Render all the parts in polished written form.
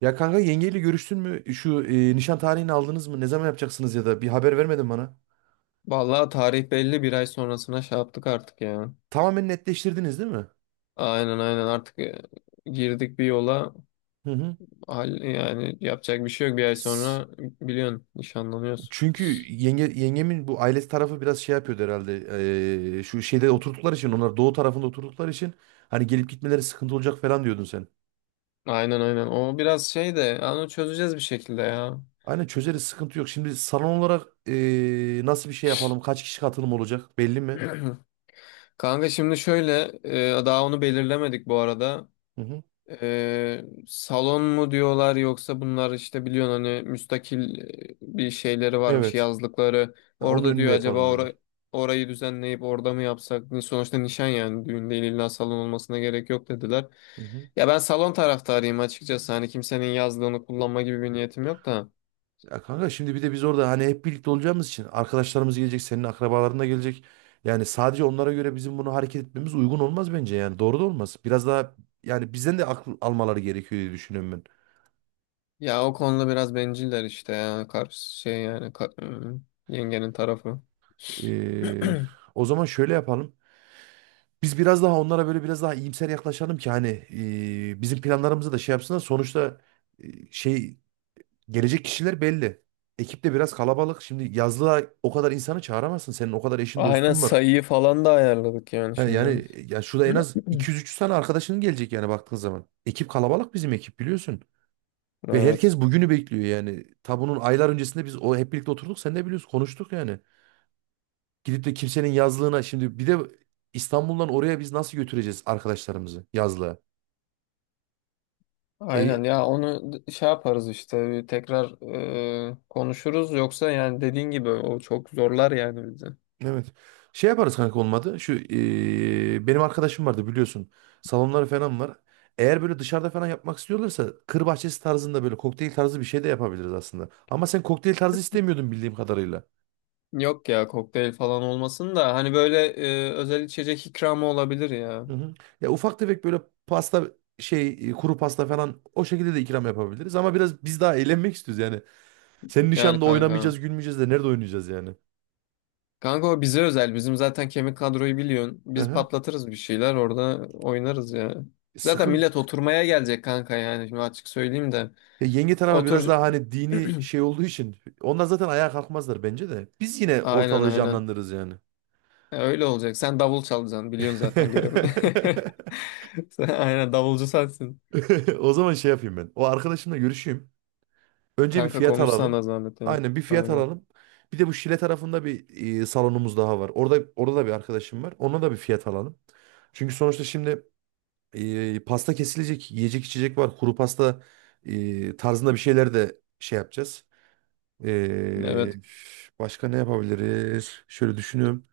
Ya kanka yengeyle görüştün mü? Şu nişan tarihini aldınız mı? Ne zaman yapacaksınız ya da bir haber vermedin bana. Vallahi tarih belli bir ay sonrasına şey yaptık artık ya. Tamamen netleştirdiniz değil mi? Aynen aynen artık girdik bir yola. Hı hı. Hal, yani yapacak bir şey yok. Bir ay S- sonra biliyorsun nişanlanıyoruz. Çünkü yenge, yengemin bu ailesi tarafı biraz şey yapıyordu herhalde. Şu şeyde oturdukları için, onlar doğu tarafında oturdukları için hani gelip gitmeleri sıkıntı olacak falan diyordun sen. Aynen aynen. O biraz şey de yani onu çözeceğiz bir şekilde ya. Aynen, çözeriz, sıkıntı yok. Şimdi salon olarak nasıl bir şey yapalım? Kaç kişi katılım olacak? Belli mi? Kanka şimdi şöyle daha onu belirlemedik bu arada. Hı hı. Salon mu diyorlar yoksa bunlar işte biliyorsun hani müstakil bir şeyleri varmış Evet. yazlıkları. Ha, onun Orada önünde diyor yapalım acaba diyorlar. orayı düzenleyip orada mı yapsak? Sonuçta nişan yani düğün değil illa salon olmasına gerek yok dediler. Hı hı. Ya ben salon taraftarıyım açıkçası hani kimsenin yazlığını kullanma gibi bir niyetim yok da. Ya kanka, şimdi bir de biz orada hani hep birlikte olacağımız için arkadaşlarımız gelecek, senin akrabaların da gelecek. Yani sadece onlara göre bizim bunu hareket etmemiz uygun olmaz bence yani. Doğru da olmaz. Biraz daha yani bizden de akıl almaları gerekiyor diye düşünüyorum ben. Ya o konuda biraz benciller işte ya karşı şey yani yengenin tarafı. Ee, O zaman şöyle yapalım. Biz biraz daha onlara böyle biraz daha iyimser yaklaşalım ki hani bizim planlarımızı da şey yapsınlar. Sonuçta şey gelecek kişiler belli. Ekip de biraz kalabalık. Şimdi yazlığa o kadar insanı çağıramazsın. Senin o kadar eşin Aynen dostun var. sayıyı falan da ayarladık yani Ha, şimdi. yani ya şurada en az 200-300 tane arkadaşının gelecek yani baktığın zaman. Ekip kalabalık, bizim ekip biliyorsun. Ve Evet. herkes bugünü bekliyor yani. Ta bunun aylar öncesinde biz o hep birlikte oturduk, sen de biliyorsun, konuştuk yani. Gidip de kimsenin yazlığına şimdi, bir de İstanbul'dan oraya biz nasıl götüreceğiz arkadaşlarımızı yazlığa? Aynen E, ya şey yaparız işte bir tekrar konuşuruz yoksa yani dediğin gibi o çok zorlar yani bizi. Evet. Şey yaparız kanka olmadı. Şu benim arkadaşım vardı biliyorsun. Salonları falan var. Eğer böyle dışarıda falan yapmak istiyorlarsa kır bahçesi tarzında böyle kokteyl tarzı bir şey de yapabiliriz aslında. Ama sen kokteyl tarzı istemiyordun bildiğim kadarıyla. Yok ya kokteyl falan olmasın da hani böyle özel içecek ikramı olabilir ya. Hı hı. Ya ufak tefek böyle pasta, şey, kuru pasta falan o şekilde de ikram yapabiliriz. Ama biraz biz daha eğlenmek istiyoruz yani. Senin Yani nişanda kanka. oynamayacağız, gülmeyeceğiz de nerede oynayacağız yani? Kanka o bize özel. Bizim zaten kemik kadroyu biliyorsun. Hı Biz hı. patlatırız bir şeyler orada oynarız ya. Zaten Sıkıntı. millet oturmaya gelecek kanka yani şimdi açık söyleyeyim de. Ya yenge tarafı biraz Otur. daha hani dini şey olduğu için onlar zaten ayağa kalkmazlar bence de. Biz yine Aynen ortalığı aynen. canlandırırız yani. Öyle olacak. Sen davul çalacaksın. Biliyorsun zaten görevini. Sen aynen davulcu sensin. O zaman şey yapayım ben. O arkadaşımla görüşeyim. Önce bir Kanka fiyat alalım. konuşsana zahmet yani. Aynen, bir fiyat Aynen. alalım. Bir de bu Şile tarafında bir salonumuz daha var. Orada da bir arkadaşım var. Ona da bir fiyat alalım. Çünkü sonuçta şimdi pasta kesilecek, yiyecek içecek var. Kuru pasta tarzında bir şeyler de şey yapacağız. Ee, Evet. Başka ne yapabiliriz? Şöyle düşünüyorum.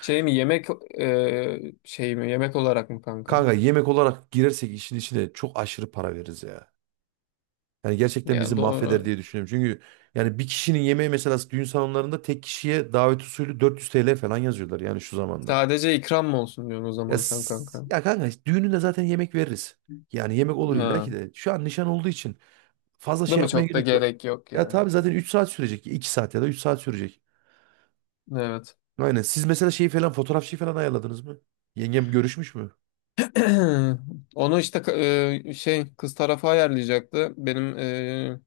Şey mi yemek Şey mi yemek olarak mı kanka? Kanka, yemek olarak girersek işin içine çok aşırı para veririz ya. Yani gerçekten bizi Ya mahveder doğru. diye düşünüyorum. Çünkü yani bir kişinin yemeği mesela düğün salonlarında tek kişiye davet usulü 400 TL falan yazıyorlar yani şu zamanda. Sadece ikram mı olsun diyorsun o Ya, zaman sen kanka. ya kanka düğününde zaten yemek veririz. Yani yemek olur illa Ha. ki de. Şu an nişan olduğu için fazla Değil şey mi? yapmaya Çok da gerek yok. gerek yok Ya ya. tabii zaten 3 saat sürecek. İki saat ya da 3 saat sürecek. Evet. Aynen. Siz mesela şeyi falan, fotoğrafçıyı falan ayarladınız mı? Yengem görüşmüş mü? Onu işte şey kız tarafı ayarlayacaktı. Benim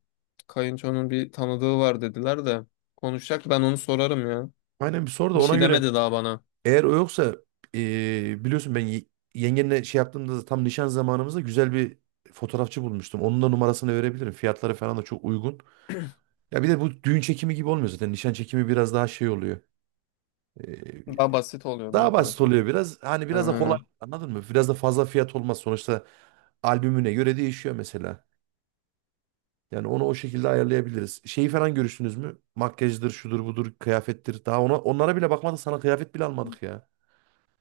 kayınçonun bir tanıdığı var dediler de konuşacak. Ben onu sorarım ya. Aynen, bir sor, da Bir ona şey göre demedi daha bana. eğer o yoksa, biliyorsun ben yengenle şey yaptığımda tam nişan zamanımızda güzel bir fotoğrafçı bulmuştum. Onun da numarasını verebilirim. Fiyatları falan da çok uygun. Ya bir de bu düğün çekimi gibi olmuyor zaten. Nişan çekimi biraz daha şey oluyor. Eee, Daha basit oluyor değil mi Daha basit kanka? oluyor biraz. Hani biraz da kolay, Aynen. anladın mı? Biraz da fazla fiyat olmaz. Sonuçta albümüne göre değişiyor mesela. Yani onu o şekilde ayarlayabiliriz. Şeyi falan görüştünüz mü? Makyajdır, şudur budur, kıyafettir. Daha ona, onlara bile bakmadık. Sana kıyafet bile almadık ya.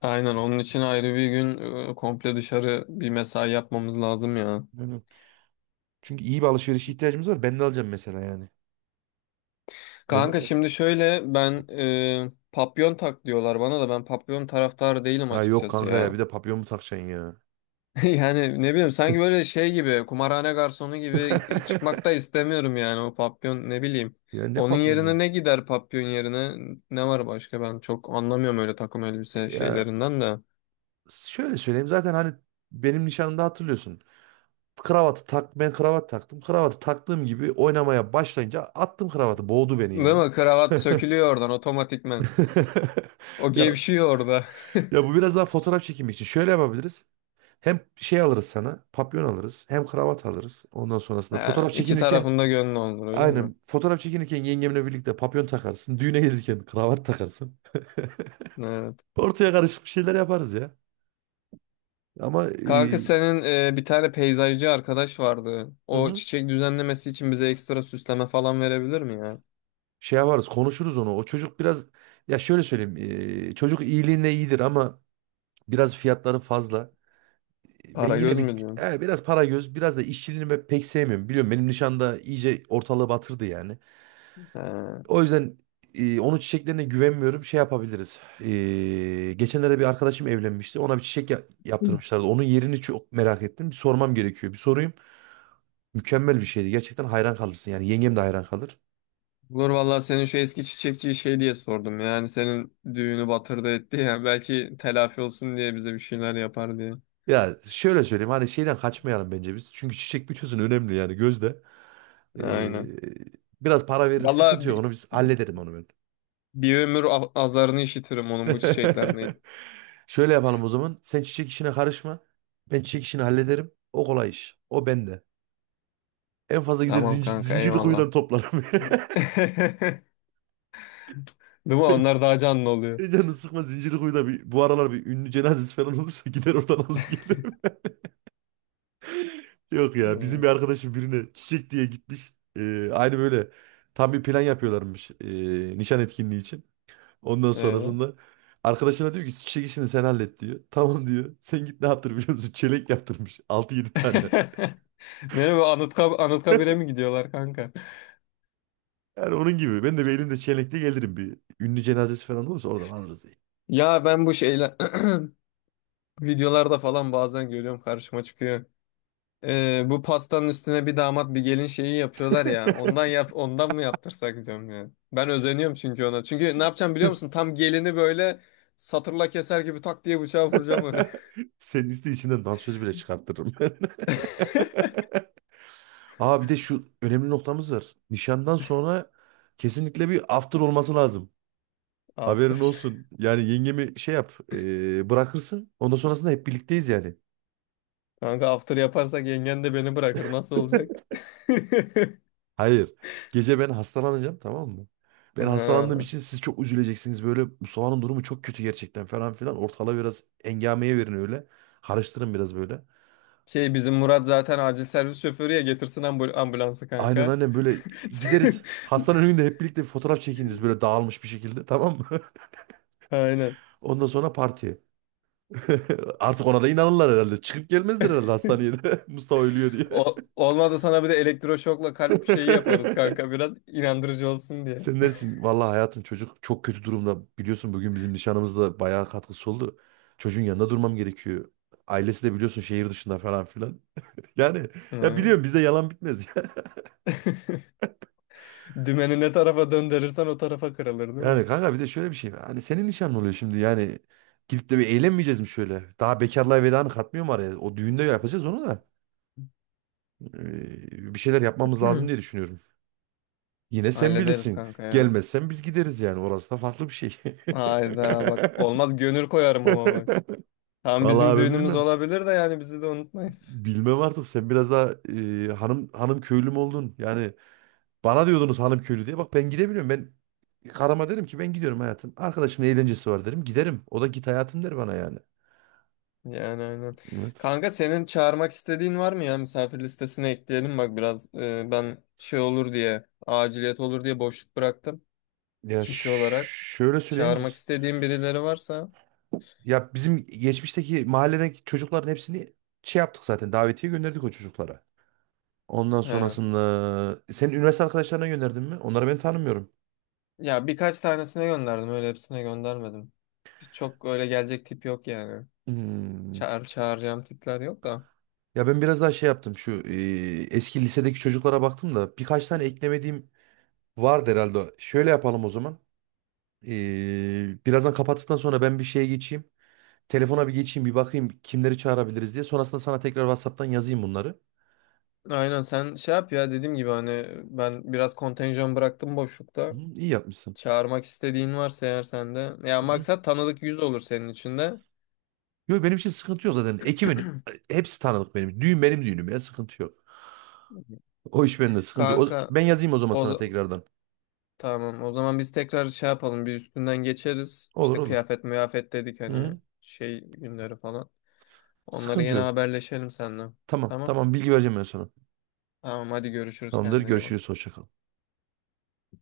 Aynen onun için ayrı bir gün komple dışarı bir mesai yapmamız lazım ya. Aynen. Çünkü iyi bir alışveriş ihtiyacımız var. Ben de alacağım mesela yani. Ben, Kanka evet. şimdi şöyle ben papyon tak diyorlar bana da ben papyon taraftarı değilim Ha yok açıkçası kanka ya, bir ya. de papyon mu takacaksın ya? Yani ne bileyim sanki böyle şey gibi kumarhane garsonu gibi çıkmak da istemiyorum yani o papyon ne bileyim. Ya ne Onun yerine papyonu? ne gider papyon yerine ne var başka ben çok anlamıyorum öyle takım elbise Ya şeylerinden de. şöyle söyleyeyim, zaten hani benim nişanımda hatırlıyorsun. Kravatı tak, ben kravat taktım. Kravatı taktığım gibi oynamaya başlayınca attım kravatı. Boğdu beni Değil yani. mi? Kravat sökülüyor oradan otomatikman. O Ya, gevşiyor orada. Bu biraz daha fotoğraf çekimi için. Şöyle yapabiliriz. Hem şey alırız sana, papyon alırız, hem kravat alırız. Ondan sonrasında Ha, fotoğraf iki çekinirken, tarafında gönlü olur öyle mi? aynen. Fotoğraf çekinirken yengemle birlikte papyon takarsın. Düğüne gelirken kravat takarsın. Evet. Ortaya karışık bir şeyler yaparız ya. Ama Kanka senin bir tane peyzajcı arkadaş vardı. hı O hı, çiçek düzenlemesi için bize ekstra süsleme falan verebilir mi ya? şey yaparız, konuşuruz onu. O çocuk biraz, ya şöyle söyleyeyim. Çocuk iyiliğine iyidir ama biraz fiyatları fazla. Ben Para yine göz bir mü diyorsun? Biraz para göz, biraz da işçiliğini ben pek sevmiyorum. Biliyorum, benim nişanda iyice ortalığı batırdı yani. He. O yüzden onun çiçeklerine güvenmiyorum. Şey yapabiliriz. Geçenlerde bir arkadaşım evlenmişti. Ona bir çiçek yaptırmışlardı. Onun yerini çok merak ettim. Bir sormam gerekiyor. Bir sorayım. Mükemmel bir şeydi. Gerçekten hayran kalırsın. Yani yengem de hayran kalır. Olur vallahi senin şu eski çiçekçiyi şey diye sordum. Yani senin düğünü batırdı etti ya. Belki telafi olsun diye bize bir şeyler yapar diye. Ya şöyle söyleyeyim. Hani şeyden kaçmayalım bence biz. Çünkü çiçek bütüsün önemli yani gözde. E, Aynen. Biraz para veririz. Sıkıntı Vallahi yok. Onu biz hallederim, onu ben. bir ömür azarını işitirim onun bu çiçeklerine. Şöyle yapalım o zaman. Sen çiçek işine karışma. Ben çiçek işini hallederim. O kolay iş. O bende. En fazla gider Tamam zincir, kanka zincirli kuyudan eyvallah. toplarım. Değil mi? Sen Onlar daha canlı oluyor. canını sıkma, zincirli kuyuda bir, bu aralar bir ünlü cenazesi falan olursa gider oradan alır gelirim. Yok ya, bizim bir Hmm, arkadaşım birine çiçek diye gitmiş. Aynı böyle tam bir plan yapıyorlarmış, nişan etkinliği için. Ondan evet. sonrasında arkadaşına diyor ki, çiçek işini sen hallet diyor. Tamam diyor. Sen git ne yaptır biliyor musun? Çelenk yaptırmış, altı yedi tane. Nereye bu Anıtkabir'e mi gidiyorlar kanka? Yani onun gibi ben de bir elimde çelenkle gelirim bir. Ünlü cenazesi falan olursa oradan alırız. Ya ben bu şeyler videolarda falan bazen görüyorum karşıma çıkıyor. Bu pastanın üstüne bir damat bir gelin şeyi yapıyorlar ya. Ondan mı yaptırsak diyorum ya. Ben özeniyorum çünkü ona. Çünkü ne yapacağım biliyor musun? Tam gelini böyle satırla keser gibi tak diye bıçağı vuracağım oraya. Senin liste içinden dansöz bile çıkarttırırım ben. Aa, bir de şu önemli noktamız var. Nişandan sonra kesinlikle bir after olması lazım. Haberin Aferin. olsun. Yani yengemi şey yap, bırakırsın. Ondan sonrasında hep birlikteyiz yani. Kanka after yaparsak yengen de beni bırakır. Nasıl olacak? Hayır. Gece ben hastalanacağım tamam mı? Ben hastalandığım Ha. için siz çok üzüleceksiniz. Böyle Mustafa'nın durumu çok kötü gerçekten falan filan. Ortalığı biraz engameye verin öyle. Karıştırın biraz böyle. Şey bizim Murat zaten acil servis şoförü ya getirsin ambulansı Aynen kanka. aynen, böyle gideriz. Hastanın önünde hep birlikte bir fotoğraf çekiniriz böyle dağılmış bir şekilde, tamam mı? Aynen. Ondan sonra partiye. Artık ona da inanırlar herhalde. Çıkıp gelmezler herhalde hastaneye de. Mustafa ölüyor diye. O, olmadı sana bir de elektroşokla kalp şeyi yaparız kanka biraz inandırıcı olsun diye. Sen dersin, vallahi hayatım çocuk çok kötü durumda. Biliyorsun bugün bizim nişanımızda bayağı katkısı oldu. Çocuğun yanında durmam gerekiyor. Ailesi de biliyorsun şehir dışında, falan filan. Yani, ya Hı. biliyorum bizde yalan bitmez. Dümeni ne tarafa döndürürsen o tarafa kırılır değil mi? Yani kanka bir de şöyle bir şey var. Hani senin nişanlı oluyor şimdi yani. Gidip de bir eğlenmeyeceğiz mi şöyle? Daha bekarlığa veda mı katmıyor mu araya? O düğünde yapacağız onu da. Bir şeyler yapmamız lazım Hı. diye düşünüyorum. Yine sen Hallederiz bilirsin. kanka ya. Gelmezsen biz gideriz yani. Orası da farklı bir şey. Hayda bak olmaz gönül koyarım ama bak. Tam bizim Vallahi ben düğünümüz bilmem. olabilir de yani bizi de unutmayın. Bilmem artık, sen biraz daha hanım hanım köylü mü oldun? Yani bana diyordunuz hanım köylü diye. Bak ben gidemiyorum. Ben karıma derim ki, ben gidiyorum hayatım. Arkadaşımın eğlencesi var derim. Giderim. O da git hayatım der bana yani. Yani aynen. Evet. Kanka senin çağırmak istediğin var mı ya? Misafir listesine ekleyelim bak biraz. Ben şey olur diye, aciliyet olur diye boşluk bıraktım Ya, kişi olarak. Şöyle söyleyeyim. Çağırmak istediğim birileri varsa. Ya bizim geçmişteki mahalledeki çocukların hepsini şey yaptık zaten. Davetiye gönderdik o çocuklara. Ondan He. sonrasında senin üniversite arkadaşlarına gönderdin mi? Onları ben tanımıyorum. Ya birkaç tanesine gönderdim öyle hepsine göndermedim. Biz çok öyle gelecek tip yok yani. Hmm. Çağıracağım tipler yok da. Ya ben biraz daha şey yaptım. Şu eski lisedeki çocuklara baktım da birkaç tane eklemediğim vardı herhalde. Şöyle yapalım o zaman. Birazdan kapattıktan sonra ben bir şeye geçeyim. Telefona bir geçeyim, bir bakayım kimleri çağırabiliriz diye. Sonrasında sana tekrar WhatsApp'tan yazayım bunları. Aynen sen şey yap ya dediğim gibi hani ben biraz kontenjan bıraktım boşlukta. Hı, iyi yapmışsın. Çağırmak istediğin varsa eğer sende. Ya Hı hı. maksat tanıdık yüz olur senin için de. Yok benim için sıkıntı yok zaten. Ekibin hepsi tanıdık benim. Düğün benim düğünüm ya, sıkıntı yok. O iş bende, sıkıntı yok. Kanka Ben yazayım o zaman o sana za- tekrardan. tamam o zaman biz tekrar şey yapalım bir üstünden geçeriz. Olur İşte olur. kıyafet müyafet dedik Hı hani hı. şey günleri falan. Onları Sıkıntı yine yok. haberleşelim seninle. Tamam Tamam. tamam, bilgi vereceğim ben sana. Tamam hadi görüşürüz Tamamdır, kendine iyi bak. görüşürüz, hoşça kal.